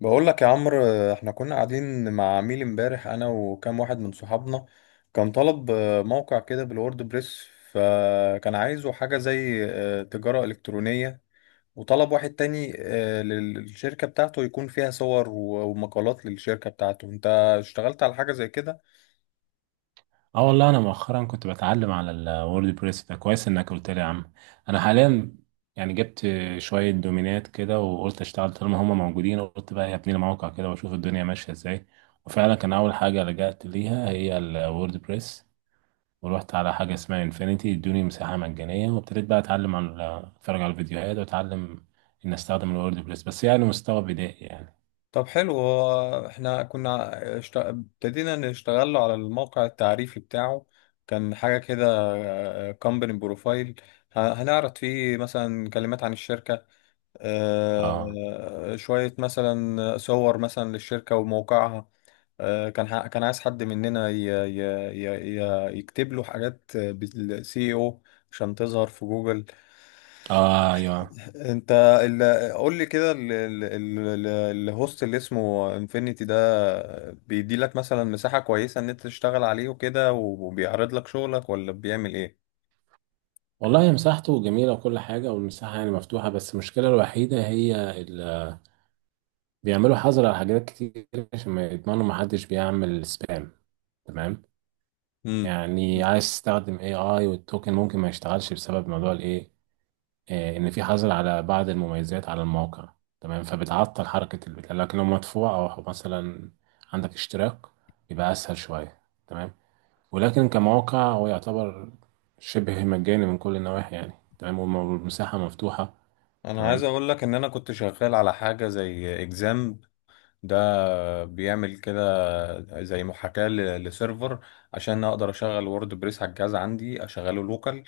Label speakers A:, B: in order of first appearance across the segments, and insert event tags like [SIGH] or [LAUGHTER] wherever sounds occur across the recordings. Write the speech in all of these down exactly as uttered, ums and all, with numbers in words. A: بقول لك يا عمرو، احنا كنا قاعدين مع عميل امبارح انا وكام واحد من صحابنا. كان طلب آه، موقع كده بالورد بريس، فكان عايزه حاجة زي آه، تجارة إلكترونية. وطلب واحد تاني، آه، لل- للشركة بتاعته يكون فيها صور و- ومقالات للشركة بتاعته. انت اشتغلت على حاجة زي كده؟
B: اه، والله انا مؤخرا كنت بتعلم على الورد بريس ده، كويس انك قلت لي يا عم. انا حاليا يعني جبت شويه دومينات كده، وقلت اشتغل طالما هما موجودين. قلت بقى هبني لي موقع كده واشوف الدنيا ماشيه ازاي. وفعلا كان اول حاجه لجأت ليها هي الورد بريس. ورحت على حاجه اسمها انفينيتي، ادوني مساحه مجانيه وابتديت بقى اتعلم على اتفرج على الفيديوهات واتعلم ان استخدم الورد بريس، بس يعني مستوى بدائي يعني.
A: طب حلو. هو احنا كنا اشت- ابتدينا نشتغل على الموقع التعريفي بتاعه. كان حاجة كده، كومباني بروفايل، هنعرض فيه مثلا كلمات عن الشركة،
B: اه،
A: آه، شوية مثلا صور مثلا للشركة وموقعها. آه، كان ح- كان عايز حد مننا ي- ي- ي- ي- يكتب له حاجات بالسي او عشان تظهر في جوجل.
B: اه، ايوه.
A: انت ال- قول لي كده، ال- ال- ال- ال- الهوست اللي اسمه انفينيتي ده بيدي لك مثلا مساحة كويسة ان انت تشتغل عليه وكده، وبيعرض لك شغلك ولا بيعمل ايه؟
B: والله هي مساحته جميلة وكل حاجة، والمساحة يعني مفتوحة. بس المشكلة الوحيدة هي ال... بيعملوا حظر على حاجات كتير عشان ما يضمنوا محدش بيعمل سبام. تمام.
A: امم
B: يعني عايز تستخدم اي اي والتوكن ممكن ما يشتغلش بسبب موضوع الايه، آه، ان في حظر على بعض المميزات على الموقع. تمام. فبتعطل حركة البتاع، لكن لو مدفوع او مثلا عندك اشتراك يبقى اسهل شوية. تمام. ولكن كموقع هو يعتبر شبه مجاني من كل النواحي يعني. تمام والم- والمساحة مفتوحة.
A: انا عايز
B: تمام.
A: اقول لك ان انا كنت شغال على حاجة زي اكزام. ده بيعمل كده زي محاكاة ل- لسيرفر عشان اقدر اشغل وورد بريس على الجهاز عندي، اشغله لوكال.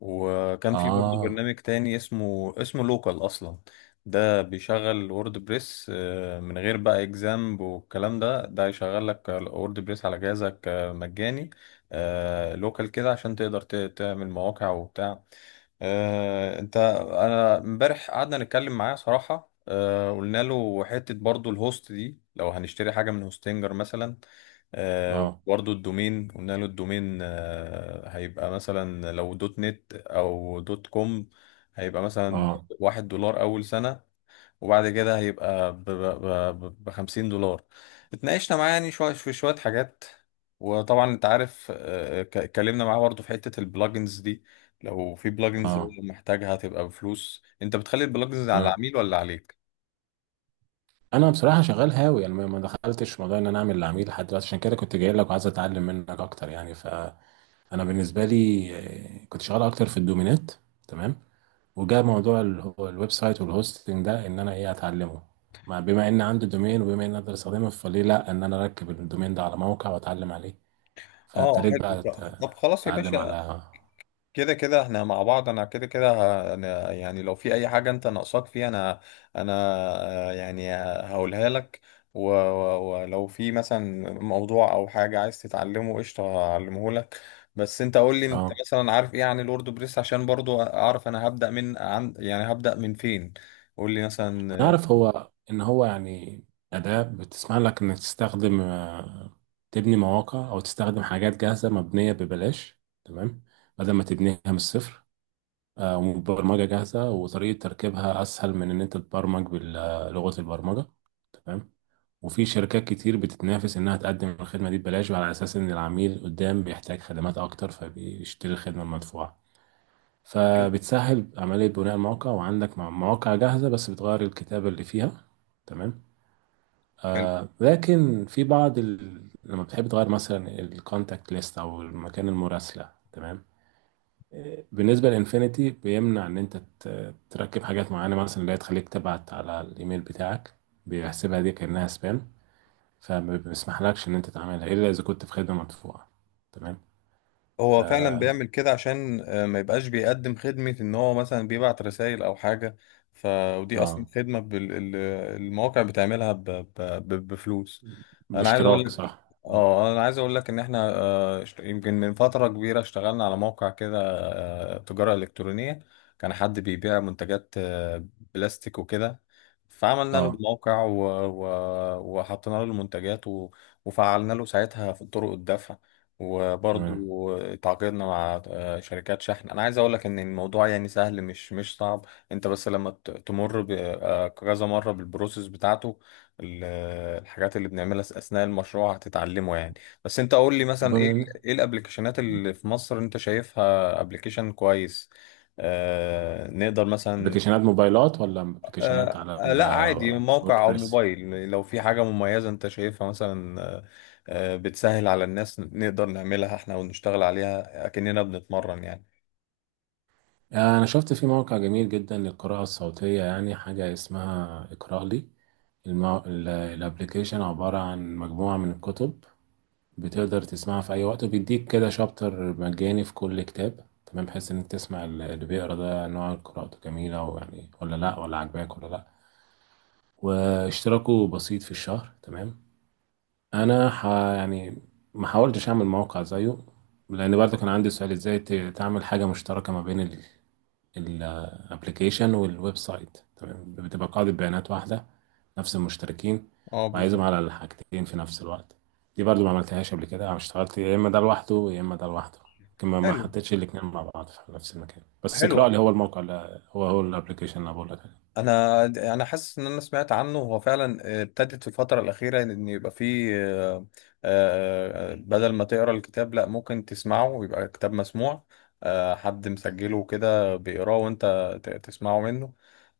A: وكان في برضه
B: اه،
A: برنامج تاني اسمه اسمه لوكال اصلا. ده بيشغل وورد بريس آه، من غير بقى اكزامب والكلام ده. ده يشغل لك وورد بريس على جهازك آه، مجاني، آه، لوكال كده، عشان تقدر ت- تعمل مواقع وبتاع. آه، انت انا امبارح قعدنا نتكلم معاه صراحة، آه، قلنا له حتة برضو الهوست دي، لو هنشتري حاجة من هوستنجر مثلا، آه،
B: اه،
A: برضو الدومين. قلنا له الدومين آه، هيبقى مثلا لو دوت نت او دوت كوم، هيبقى مثلا
B: اه،
A: واحد دولار اول سنة، وبعد كده هيبقى ب ب- ب- ب- خمسين دولار. اتناقشنا معاه يعني شوية في شوية حاجات. وطبعا انت عارف، آه، ك- اتكلمنا معاه برضه في حتة البلجنز دي، لو في بلجنز هو
B: اه.
A: محتاجها تبقى بفلوس، انت بتخلي البلجنز على
B: تمام.
A: العميل ولا عليك؟
B: انا بصراحه شغال هاوي يعني ما ما دخلتش في موضوع ان انا اعمل العميل لحد دلوقتي، عشان كده كنت جاي لك وعايز اتعلم منك اكتر يعني. فانا بالنسبه لي، آه، كنت شغال اكتر في الدومينات. تمام. وجاء موضوع ال- هو الويب سايت والهوستنج ده ان انا ايه اتعلمه. مع- بما ان عندي دومين وبما ان اقدر استخدمه، فليه لا ان انا اركب الدومين ده على موقع واتعلم عليه.
A: اه
B: فابتديت
A: حلو.
B: بقى أت-
A: طب خلاص يا
B: اتعلم
A: باشا،
B: على.
A: كده كده احنا مع بعض، انا كده كده ه- أنا يعني لو في اي حاجة انت ناقصاك فيها انا انا آه، يعني هقولها لك. و- و- ولو في مثلا موضوع او حاجة عايز تتعلمه، قشطة هعلمه لك. بس انت قول لي انت
B: اه،
A: مثلا عارف ايه عن الورد بريس، عشان برضو اعرف انا هبدأ من عن، يعني هبدأ من فين. قول لي مثلا.
B: هنعرف هو ان هو يعني اداة بتسمح لك انك تستخدم، آه، تبني مواقع او تستخدم حاجات جاهزة مبنية ببلاش. تمام. بدل ما تبنيها من الصفر. آه، وبرمجة جاهزة، وطريقة تركيبها اسهل من ان انت تبرمج بلغة البرمجة. تمام. وفي شركات كتير بتتنافس انها تقدم الخدمة دي ببلاش، وعلى اساس ان العميل قدام بيحتاج خدمات اكتر فبيشتري الخدمة المدفوعة. فبتسهل عملية بناء الموقع، وعندك مواقع جاهزة بس بتغير الكتابة اللي فيها. تمام.
A: آه،
B: آه لكن في بعض ال... لما بتحب تغير مثلا الكونتاكت ليست او مكان المراسله. تمام. آه، بالنسبه لانفينيتي، بيمنع ان انت ت- تركب حاجات معينه مثلا اللي هي تخليك تبعت على الايميل بتاعك. بيحسبها دي كانها سبام. فما بيسمحلكش ان انت تعملها الا اذا كنت في خدمه مدفوعه. تمام. ف
A: هو فعلا بيعمل كده عشان آه، ما يبقاش بيقدم خدمة ان هو مثلا بيبعت رسائل او حاجة. ف ودي اصلا
B: اه،
A: خدمة بال... ال- المواقع بتعملها ب... ب... ب... بفلوس. انا عايز اقول
B: باشتراك.
A: لك،
B: صح.
A: اه انا عايز اقول لك ان احنا، آه، اشت- يمكن من فترة كبيرة اشتغلنا على موقع كده، آه، تجارة الكترونية. كان حد بيبيع منتجات آه، بلاستيك وكده. فعملنا له
B: اه.
A: الموقع و... و... وحطينا له المنتجات و... وفعلنا له ساعتها في طرق الدفع،
B: تمام.
A: وبرضو تعاقدنا مع آه، شركات شحن. انا عايز اقول لك ان الموضوع يعني سهل، مش مش صعب. انت بس لما ت- تمر ب- آه، كذا مره بالبروسيس بتاعته، ال- آه، الحاجات اللي بنعملها اثناء المشروع هتتعلمه يعني. بس انت قول لي
B: طب،
A: مثلا، ايه ايه الابلكيشنات اللي في مصر انت شايفها ابلكيشن كويس؟ آه، نقدر مثلا،
B: ابلكيشنات موبايلات ولا ابلكيشنات
A: آه
B: على
A: آه، لا عادي، موقع او
B: الوردبريس؟
A: موبايل، لو في حاجة مميزة انت شايفها مثلا، آه آه، بتسهل على الناس نقدر نعملها احنا ونشتغل عليها اكننا بنتمرن يعني.
B: أنا شفت في موقع جميل جدا للقراءة الصوتية يعني، حاجة اسمها اقرأ لي. المو... ال- الابليكيشن عبارة عن مجموعة من الكتب. بتقدر تسمعها في أي وقت، وبيديك كده شابتر مجاني في كل كتاب. تمام. بحيث إنك تسمع ال- اللي بيقرأ ده نوع قراءته جميلة ويعني، ولا لأ، ولا عجباك ولا لأ. واشتراكه بسيط في الشهر. تمام. أنا ح... يعني ما حاولتش أعمل موقع زيه، لأن برضه كان عندي سؤال إزاي ت- تعمل حاجة مشتركة ما بين الابلكيشن والويب سايت. تمام. بتبقى قاعدة بيانات واحدة، نفس المشتركين
A: اه
B: وعايزهم
A: بالظبط.
B: على الحاجتين في نفس الوقت. دي برضو ما عملتهاش قبل كده. انا اشتغلت يا اما ده لوحده، يا اما ده لوحده. لكن ما ما
A: حلو،
B: حطيتش الاتنين مع بعض في نفس المكان. بس
A: حلو.
B: اقرا لي هو الموقع، اللي هو هو الابلكيشن اللي أنا بقول لك عليه.
A: انا انا حاسس ان انا سمعت عنه. هو فعلا آه، ابتدت في الفتره الاخيره ان يبقى فيه، آه، آه، آه، بدل ما تقرا الكتاب لا ممكن تسمعه ويبقى كتاب مسموع. آه، حد مسجله وكده بيقراه وانت ت- تسمعه منه.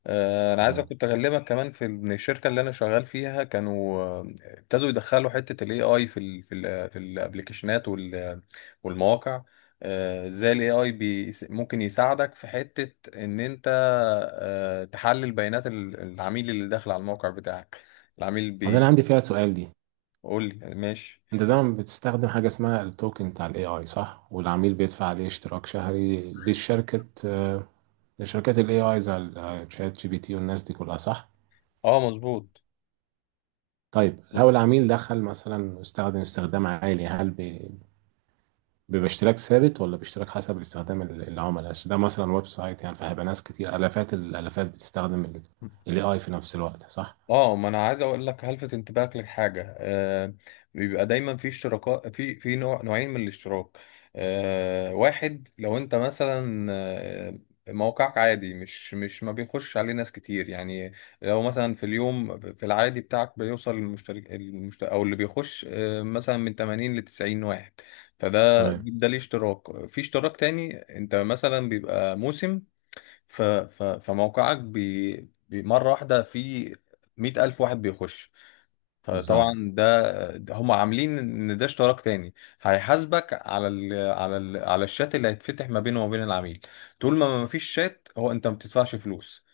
A: آه، انا عايز
B: مم.
A: كنت اكلمك كمان في ان الشركه اللي انا شغال فيها كانوا آه، ابتدوا يدخلوا حته الاي اي في ال في ال في الابلكيشنات وال- والمواقع. آه، ازاي الاي اي ممكن يساعدك في حته ان انت آه، تحلل بيانات ال- العميل اللي داخل على الموقع بتاعك. العميل
B: وده انا
A: بيقول
B: عندي فيها سؤال دي.
A: لي ماشي.
B: انت دايما بتستخدم حاجه اسمها التوكن بتاع الاي اي، صح؟ والعميل بيدفع عليه اشتراك شهري للشركه، آه، لشركات الاي اي زي الشات جي بي تي والناس دي كلها، صح؟
A: اه مظبوط.
B: طيب، لو العميل دخل مثلا واستخدم استخدام عالي، هل بي- بيبقى اشتراك ثابت ولا باشتراك حسب استخدام ال- العملاء، عشان ده مثلا ويب سايت يعني، فهيبقى ناس كتير الافات الالافات بتستخدم الاي اي في نفس الوقت، صح؟
A: اه، ما انا عايز اقول لك، هلفت انتباهك لحاجه. آه بيبقى دايما في اشتراكات، في في نوع نوعين من الاشتراك. آه واحد، لو انت مثلا آه، موقعك عادي، مش مش ما بيخش عليه ناس كتير يعني، لو مثلا في اليوم في العادي بتاعك بيوصل المشترك المشت... او اللي بيخش آه، مثلا من تمانين ل تسعين واحد، فده
B: تمام.
A: ده ليه اشتراك. في اشتراك تاني، انت مثلا بيبقى موسم، ف... ف... فموقعك بي... بي- مرة واحدة في مئة ألف واحد بيخش.
B: بالظبط.
A: فطبعا ده, ده هم عاملين إن ده اشتراك تاني، هيحاسبك على ال... على ال... على الشات اللي هيتفتح ما بينه وما بين العميل. طول ما ما فيش شات، هو أنت ما بتدفعش فلوس.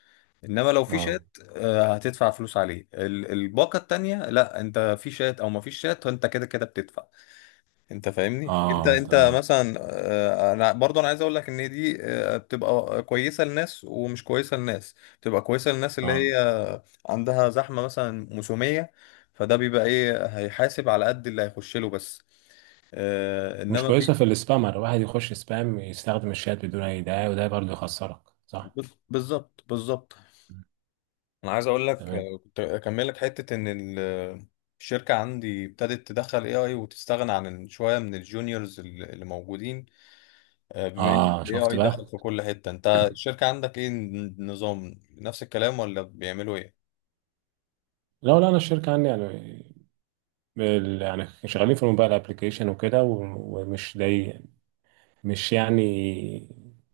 A: انما لو في
B: اه،
A: شات آه، هتدفع فلوس عليه. ال- الباقة التانية، لا انت في شات او ما فيش شات، انت كده كده بتدفع. انت فاهمني، انت
B: اه.
A: انت
B: تمام.
A: مثلا، آه، انا برضه انا عايز اقول لك ان دي آه، بتبقى كويسه لناس ومش كويسه لناس. بتبقى كويسه للناس اللي
B: اه،
A: هي عندها زحمه مثلا موسميه، فده بيبقى ايه، هيحاسب على قد اللي هيخش له بس. آه،
B: مش
A: انما في،
B: كويسه في السبامر، واحد يخش سبام يستخدم الشات بدون اي داعي، وده برضه يخسرك. صح.
A: بالظبط بالظبط. انا عايز اقول لك،
B: تمام.
A: آه، كنت اكمل لك حته ان ال- الشركه عندي ابتدت تدخل اي اي، وتستغنى عن شويه من الجونيورز اللي اللي موجودين. آه، بما ان
B: اه،
A: الاي
B: شفت
A: اي
B: بقى.
A: دخل في كل حتة، انت
B: [CLEARS THROAT]
A: الشركة عندك ايه النظام، نفس الكلام ولا بيعملوا ايه؟
B: لا، لا، انا الشركه عندي يعني، بال- يعني شغالين في الموبايل ابلكيشن وكده و- ومش ضايق، مش يعني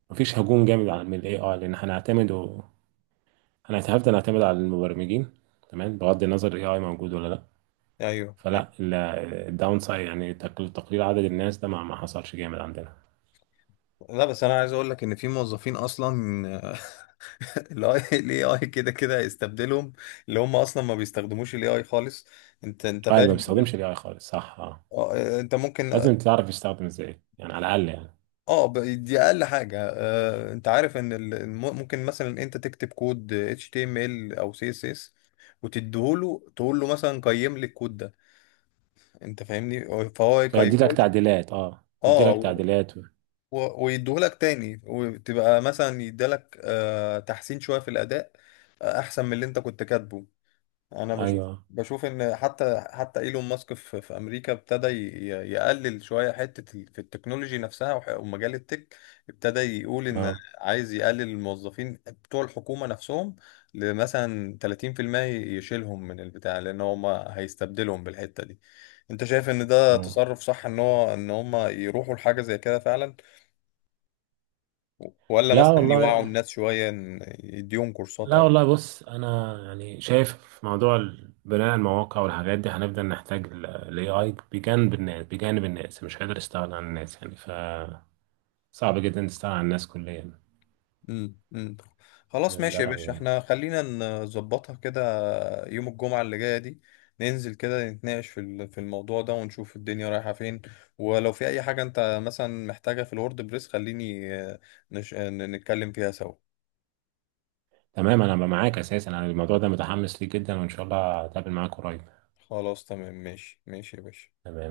B: مفيش هجوم جامد على من الاي اي، لان هنعتمد و... هنعتمد هنعتمد على المبرمجين. تمام، بغض النظر الاي اي موجود ولا لا.
A: ايوه، أيوة.
B: فلا، الداون سايد يعني تقل- تقليل عدد الناس ده ما ما حصلش جامد عندنا.
A: لا، بس انا عايز اقول لك ان في موظفين اصلا آه، [LAUGHS] الاي اي كده كده هيستبدلهم، اللي هم اصلا ما بيستخدموش الاي اي خالص. انت انت
B: اه، اللي ما
A: فاهم ان،
B: بيستخدمش الاي اي خالص، صح. اه،
A: اه، انت ممكن،
B: لازم تعرف يستخدم ازاي يعني، على الاقل يعني.
A: اه ب- دي اقل حاجه. آه انت عارف ان ال- الم- ممكن مثلا انت تكتب كود اتش تي ام ال او سي اس اس، وتديهوله تقول له مثلا قيم لي الكود ده، انت فاهمني، هو- فهو
B: فيدي لك
A: يقيمولك،
B: تعديلات. اه، يدي
A: اه
B: لك
A: و-
B: تعديلات و...
A: و- ويديهولك تاني، وتبقى مثلا يديلك آه تحسين شويه في الاداء، آه احسن من اللي انت كنت كاتبه. انا بشوف،
B: ايوه،
A: بشوف ان حتى حتى ايلون ماسك في, في امريكا ابتدى ي- ي- يقلل شويه حته ال- في التكنولوجي نفسها، وح- ومجال التك. ابتدى يقول ان
B: اه،
A: عايز يقلل الموظفين بتوع الحكومه نفسهم لمثلا ثلاثين في المية، يشيلهم من البتاع، لان هم هيستبدلهم بالحته دي. انت شايف ان ده
B: تمام.
A: تصرف صح ان هو ان هم يروحوا لحاجه زي كده فعلا، ولا
B: لا
A: مثلا يوعوا
B: والله.
A: الناس شويه إن يديهم كورسات؟
B: لا والله، بص انا يعني شايف في موضوع ال- بناء المواقع والحاجات دي، هنفضل نحتاج الاي اي بجانب الناس، بجانب الناس. مش قادر استغنى عن الناس يعني. ف صعب جدا تستغنى عن الناس كليا.
A: امم امم خلاص
B: تمام، ده
A: ماشي يا
B: رأيي
A: باشا،
B: يعني.
A: احنا خلينا نظبطها كده. يوم الجمعة اللي جاية دي ننزل كده نتناقش في ال- في الموضوع ده، ونشوف الدنيا رايحة فين. ولو في اي حاجة انت مثلا محتاجها في الورد بريس، خليني آه، نش... آه، نتكلم فيها سوا.
B: تمام، انا معاك اساسا، انا الموضوع ده متحمس ليه جدا، وان شاء الله هتقابل معاك قريب.
A: خلاص تمام. ماشي ماشي يا باشا.
B: تمام.